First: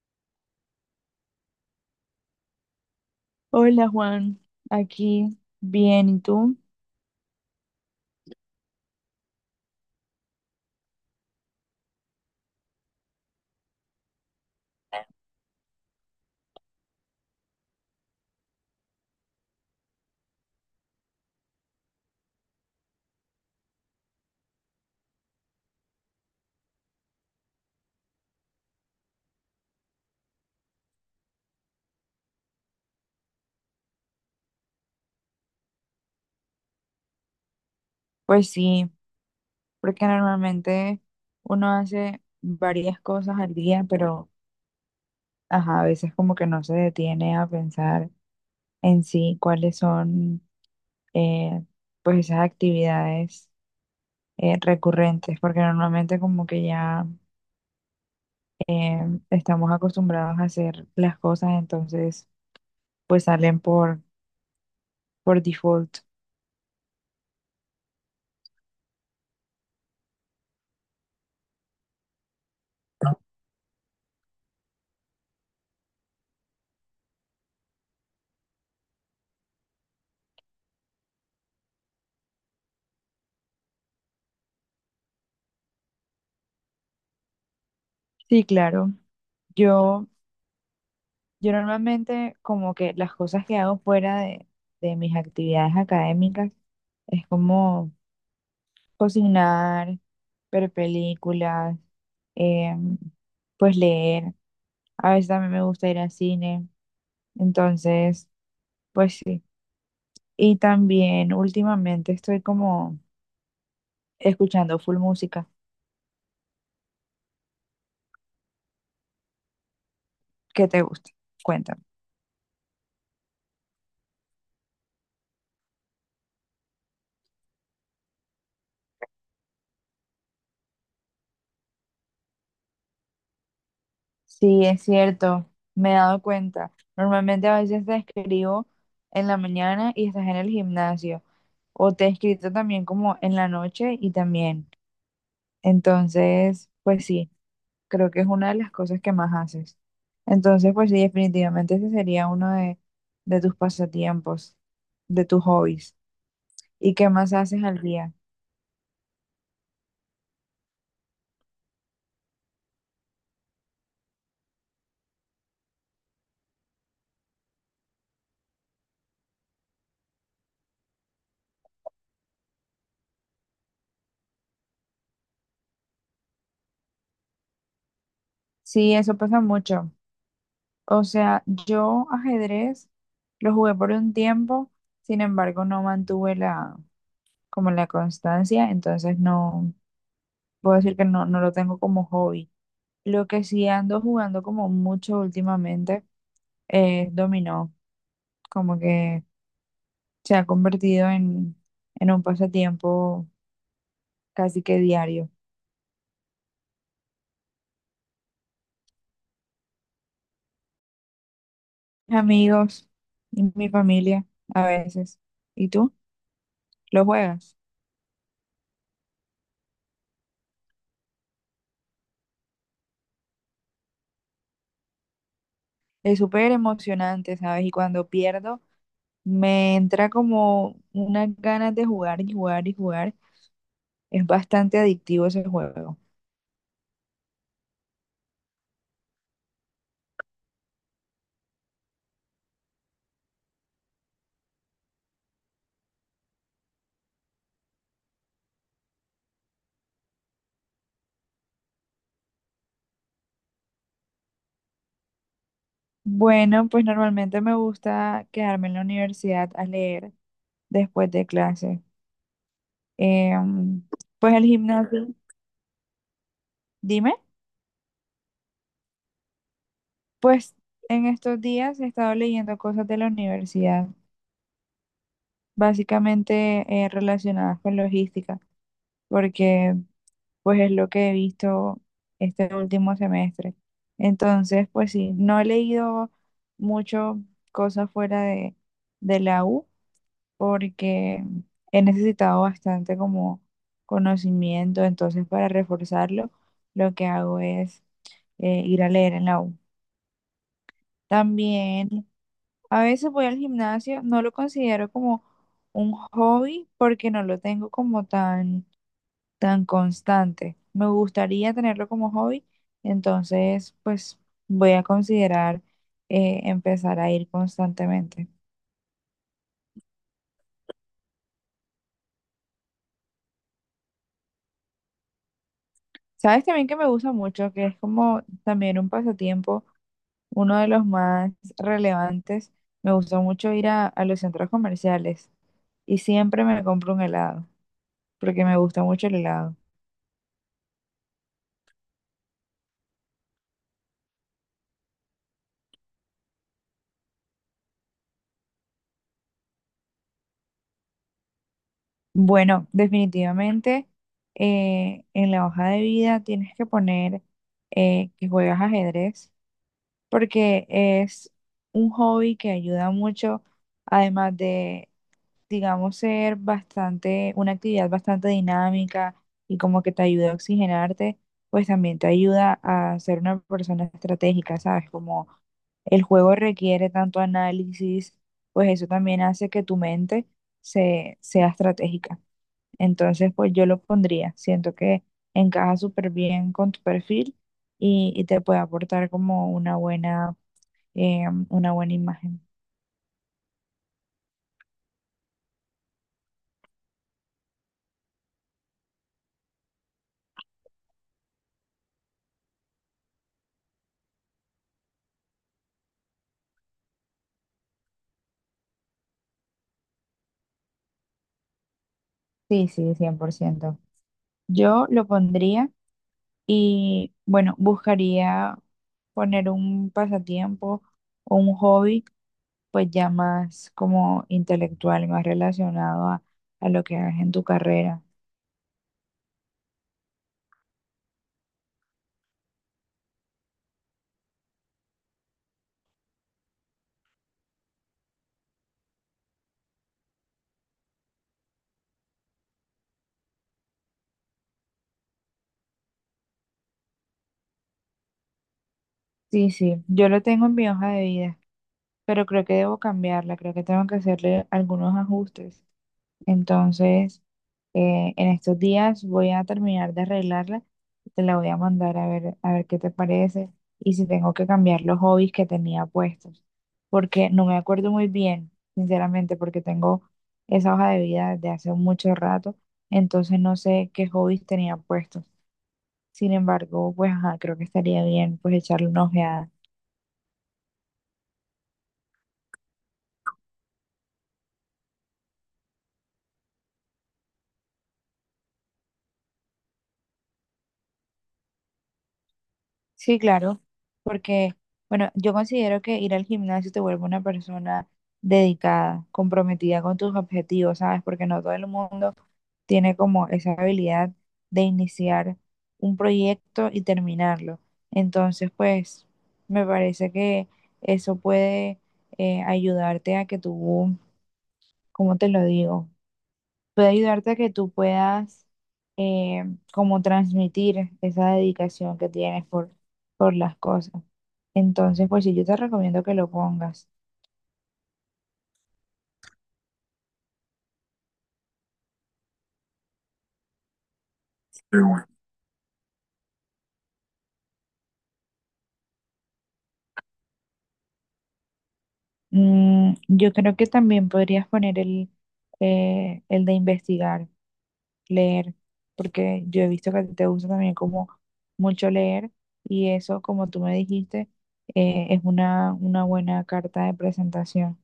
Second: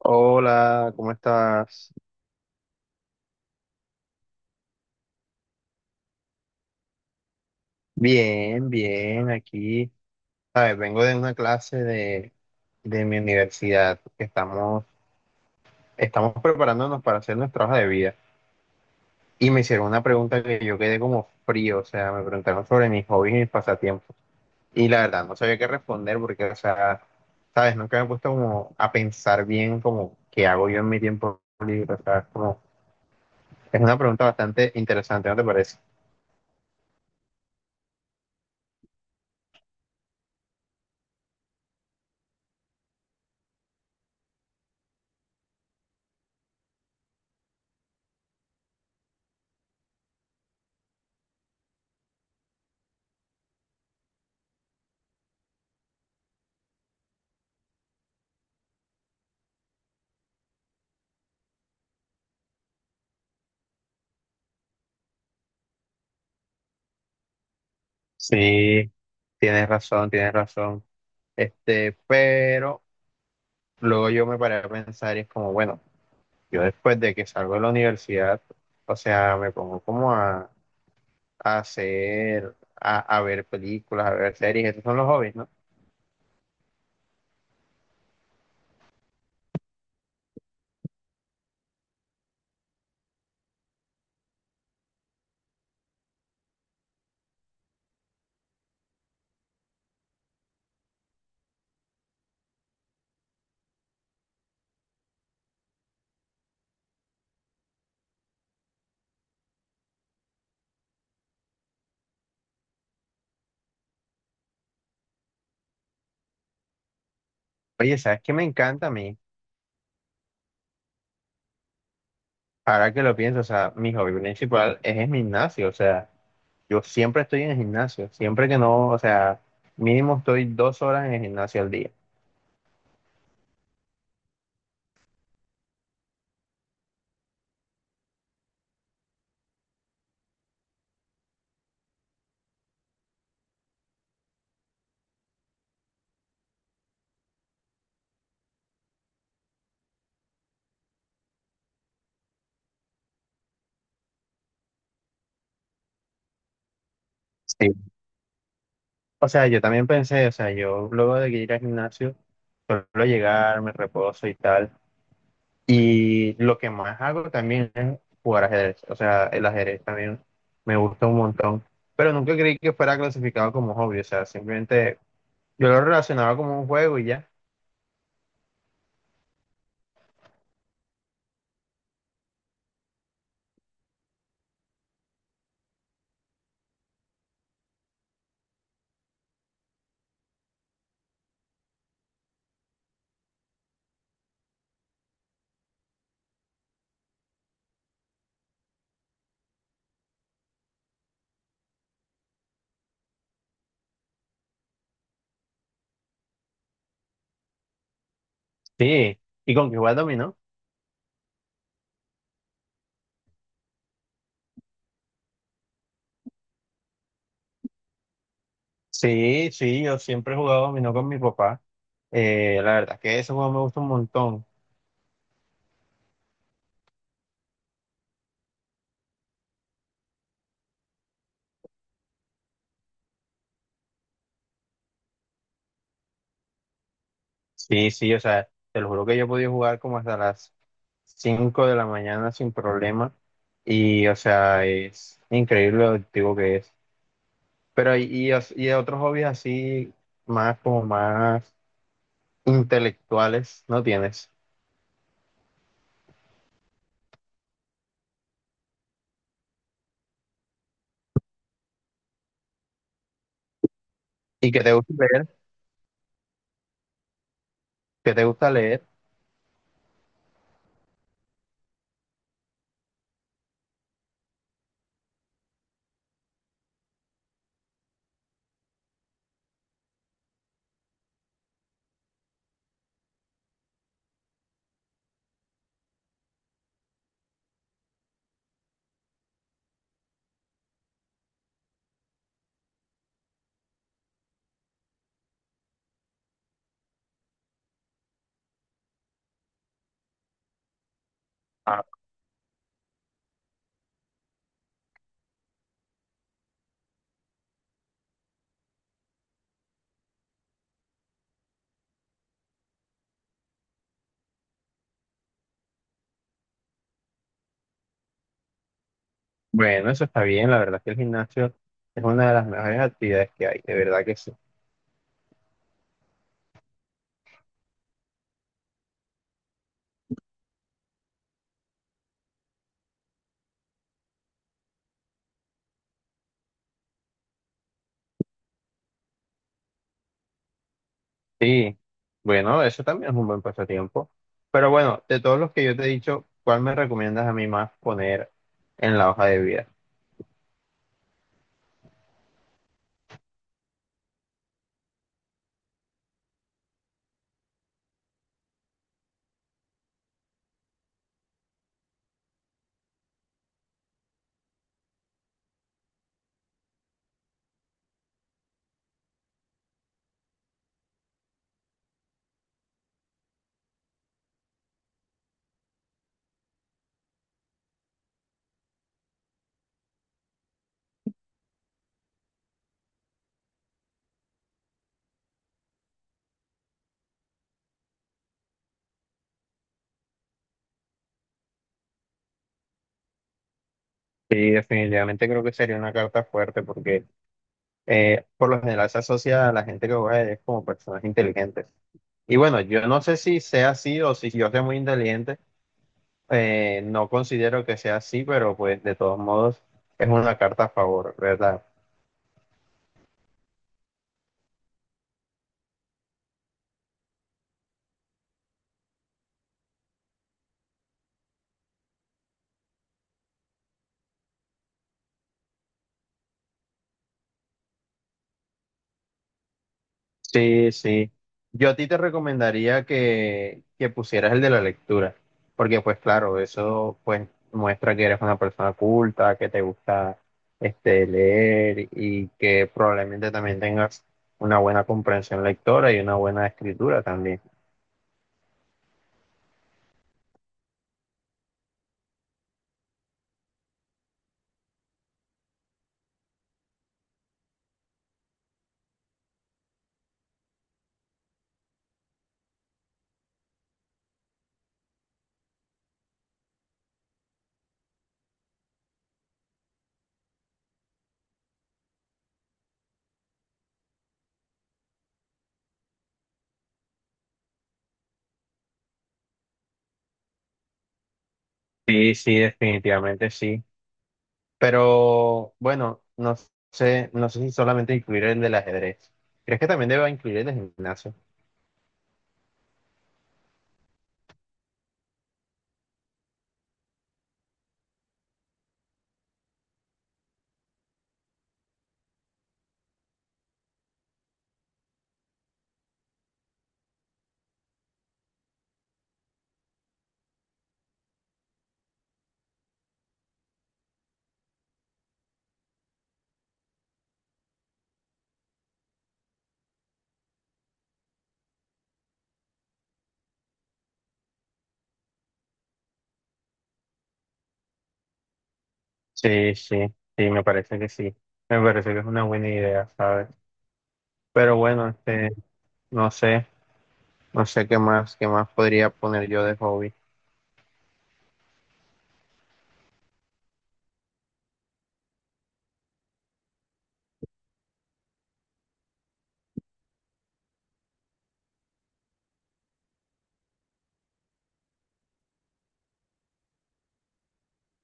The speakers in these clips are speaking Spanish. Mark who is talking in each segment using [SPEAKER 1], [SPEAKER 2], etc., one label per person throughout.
[SPEAKER 1] Hola, ¿cómo estás?
[SPEAKER 2] Hola Juan, aquí bien, ¿y tú?
[SPEAKER 1] Bien, bien, aquí. Sabes, vengo de una clase de mi universidad que estamos preparándonos para hacer nuestra hoja de vida. Y me hicieron una pregunta que yo quedé como frío, o sea, me preguntaron sobre mis hobbies y mis pasatiempos. Y la verdad, no sabía qué responder porque, o sea, sabes, nunca me he puesto como a pensar bien como qué hago yo en mi tiempo libre, o sea, es como, es una pregunta bastante interesante, ¿no te parece?
[SPEAKER 2] Pues sí, porque normalmente uno hace varias cosas al día, pero ajá, a veces como que no se detiene a pensar en sí cuáles son eh, pues esas actividades recurrentes, porque normalmente como que ya eh, estamos acostumbrados a hacer las cosas, entonces pues salen por default.
[SPEAKER 1] Sí, tienes razón, tienes razón. Este, pero luego yo me paré a pensar y es como, bueno, yo después de que salgo de la universidad, o sea, me pongo como a hacer, a ver películas, a ver series, estos son los hobbies, ¿no?
[SPEAKER 2] Sí, claro. Yo Yo normalmente como que las cosas que hago fuera de mis actividades académicas es como cocinar, ver películas, em, pues leer. A veces también me gusta ir al cine. Entonces, pues sí. Y también últimamente estoy como escuchando full música.
[SPEAKER 1] Oye, ¿sabes qué me encanta a mí?
[SPEAKER 2] ¿Qué te gusta? Cuéntame.
[SPEAKER 1] Ahora que lo pienso, o sea, mi hobby principal es el gimnasio, o sea, yo siempre estoy en el gimnasio, siempre que no, o sea, mínimo estoy 2 horas en el gimnasio al día.
[SPEAKER 2] Sí, es cierto, me he dado cuenta. Normalmente a veces te escribo en la mañana y estás en el gimnasio, o te he escrito también como en la noche y también. Entonces, pues sí, creo que es una de las cosas que más haces. Entonces, pues sí, definitivamente ese sería uno de tus pasatiempos, de tus hobbies. ¿Y qué más haces al día?
[SPEAKER 1] O sea, yo también pensé, o sea, yo luego de ir al gimnasio, suelo llegar, me reposo y tal. Y lo que más hago también es jugar ajedrez. O sea, el ajedrez también me gusta un montón. Pero nunca creí que fuera clasificado como hobby. O sea, simplemente yo lo relacionaba como un juego y ya.
[SPEAKER 2] Sí, eso pasa mucho. O sea, yo ajedrez lo jugué por un tiempo, sin embargo, no mantuve como la constancia, entonces no puedo decir que no, no lo tengo como hobby. Lo que sí ando jugando como mucho últimamente es dominó, como que se ha convertido en un pasatiempo casi que diario.
[SPEAKER 1] Sí. ¿Y con qué jugar dominó?
[SPEAKER 2] Amigos y mi familia a veces. ¿Y tú? ¿Lo juegas?
[SPEAKER 1] Sí, sí, yo siempre he jugado dominó con mi papá. La verdad es que ese juego me gusta un montón.
[SPEAKER 2] Es súper emocionante, ¿sabes? Y cuando pierdo, me entra como unas ganas de jugar y jugar y jugar. Es bastante adictivo ese juego.
[SPEAKER 1] Sí, sí, o sea, te lo juro que yo he podido jugar como hasta las 5 de la mañana sin problema y, o sea, es increíble lo adictivo que es. Pero y otros hobbies así, más como más intelectuales, ¿no tienes?
[SPEAKER 2] Bueno, pues normalmente me gusta quedarme en la universidad a leer después de clase. Em, pues el
[SPEAKER 1] ¿Y que te gusta
[SPEAKER 2] gimnasio,
[SPEAKER 1] leer?
[SPEAKER 2] dime,
[SPEAKER 1] ¿Que te gusta leer?
[SPEAKER 2] pues en estos días he estado leyendo cosas de la universidad, básicamente relacionadas con logística, porque pues es lo que he visto este último semestre. Entonces, pues sí, no he leído mucho cosas fuera de la U porque he necesitado bastante como conocimiento, entonces para reforzarlo, lo que hago es ir a leer en la U.
[SPEAKER 1] Ah,
[SPEAKER 2] También a veces voy al gimnasio, no lo considero como un hobby porque no lo tengo como tan tan constante. Me gustaría tenerlo como hobby, entonces pues voy a considerar empezar a ir constantemente.
[SPEAKER 1] bueno, eso está bien, la verdad es que el gimnasio es una de las mejores actividades que hay, de verdad que sí.
[SPEAKER 2] Sabes también que me gusta mucho, que es como también un pasatiempo, uno de los más relevantes. Me gusta mucho ir a los centros comerciales y siempre me compro un helado, porque me gusta mucho el helado.
[SPEAKER 1] Sí, bueno, eso también es un buen pasatiempo. Pero bueno, de todos los que yo te he dicho, ¿cuál me recomiendas a mí más poner en la hoja de vida?
[SPEAKER 2] Bueno, definitivamente en la hoja de vida tienes que poner que juegas ajedrez porque es un hobby que ayuda mucho, además de, digamos, ser bastante, una actividad bastante dinámica y como que te ayuda a oxigenarte, pues también te ayuda a ser una persona estratégica, ¿sabes? Como el juego requiere tanto análisis, pues eso también hace que tu mente sea estratégica. Entonces, pues yo lo pondría, siento que encaja súper bien con tu perfil y te puede aportar como una buena imagen.
[SPEAKER 1] Sí, definitivamente creo que sería una carta fuerte porque por lo general se asocia a la gente que juega ajedrez como personas inteligentes. Y bueno, yo no sé si sea así o si yo sea muy inteligente, no considero que sea así, pero pues de todos modos es una carta a favor, ¿verdad?
[SPEAKER 2] Sí, sí, cien por ciento. Yo lo pondría y, bueno, buscaría poner un pasatiempo o un hobby, pues ya más como intelectual, más relacionado a lo que hagas en tu carrera.
[SPEAKER 1] Sí, sí. Yo a ti te recomendaría que pusieras el de la lectura, porque pues claro, eso pues muestra que eres una persona culta, que te gusta este, leer y que probablemente también tengas una buena comprensión lectora y una buena escritura también.
[SPEAKER 2] Sí, sí, yo lo tengo en mi hoja de vida, pero creo que debo cambiarla, creo que tengo que hacerle algunos ajustes. Entonces, en estos días voy a terminar de arreglarla. Te la voy a mandar a ver qué te parece y si tengo que cambiar los hobbies que tenía puestos. Porque no me acuerdo muy bien, sinceramente, porque tengo esa hoja de vida desde hace mucho rato. Entonces no sé qué hobbies tenía puestos. Sin embargo, pues ajá, creo que estaría bien pues echarle una ojeada.
[SPEAKER 1] Sí, sí, definitivamente sí. Pero bueno, no sé, no sé si solamente incluir el del ajedrez. ¿Crees que también deba incluir el de gimnasio?
[SPEAKER 2] Sí, claro, porque, bueno, yo considero que ir al gimnasio te vuelve una persona dedicada, comprometida con tus objetivos, ¿sabes? Porque no todo el mundo tiene como esa habilidad de iniciar un proyecto y terminarlo. Entonces, pues, me parece que eso puede ayudarte a que tú, ¿cómo te lo digo? Puede ayudarte a que tú puedas eh, como transmitir esa dedicación que tienes por las cosas. Entonces, pues sí, yo te recomiendo que lo pongas.
[SPEAKER 1] Sí, sí, sí, me parece que sí. Me parece que es una buena idea, ¿sabes? Pero bueno, este, no sé, no sé qué más podría poner yo de hobby.
[SPEAKER 2] Yo creo que también podrías poner el de investigar, leer, porque yo he visto que te gusta también como mucho leer y eso, como tú me dijiste, es una buena carta de presentación.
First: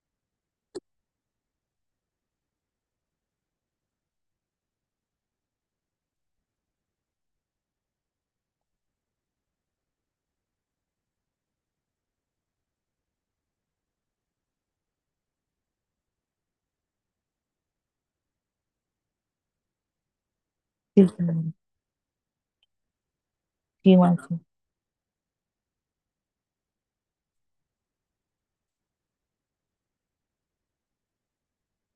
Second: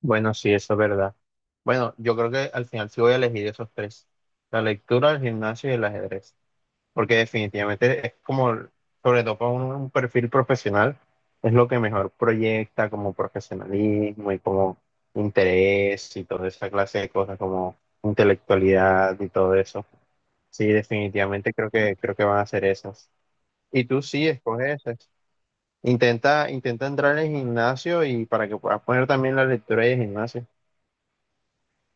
[SPEAKER 1] Bueno, sí, eso es verdad. Bueno, yo creo que al final sí voy a elegir esos tres. La lectura, el gimnasio y el ajedrez. Porque definitivamente es como, sobre todo para un perfil profesional, es lo que mejor proyecta como profesionalismo y como interés y toda esa clase de cosas como intelectualidad y todo eso. Sí,
[SPEAKER 2] Sí,
[SPEAKER 1] definitivamente creo que van a ser esas. Y
[SPEAKER 2] sí,
[SPEAKER 1] tú
[SPEAKER 2] igual.
[SPEAKER 1] sí, escoge esas. Intenta, intenta entrar en el gimnasio y para que puedas poner también la lectura de gimnasio.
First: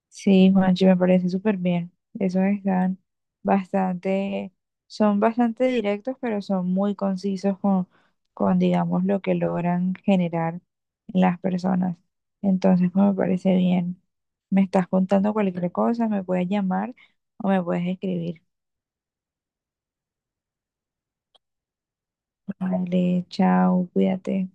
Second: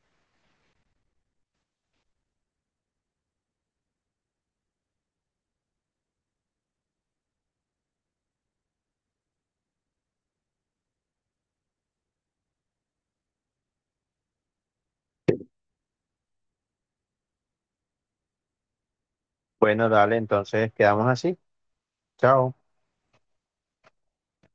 [SPEAKER 2] Sí, Juanchi, me parece súper bien. Esos están bastante, son bastante directos, pero son muy concisos con, digamos, lo que logran generar en las personas. Entonces, pues, me parece bien. Me estás contando cualquier cosa, me puedes llamar o me puedes escribir.
[SPEAKER 1] Bueno, dale, entonces quedamos así. Chao.
[SPEAKER 2] Vale, chao, cuídate.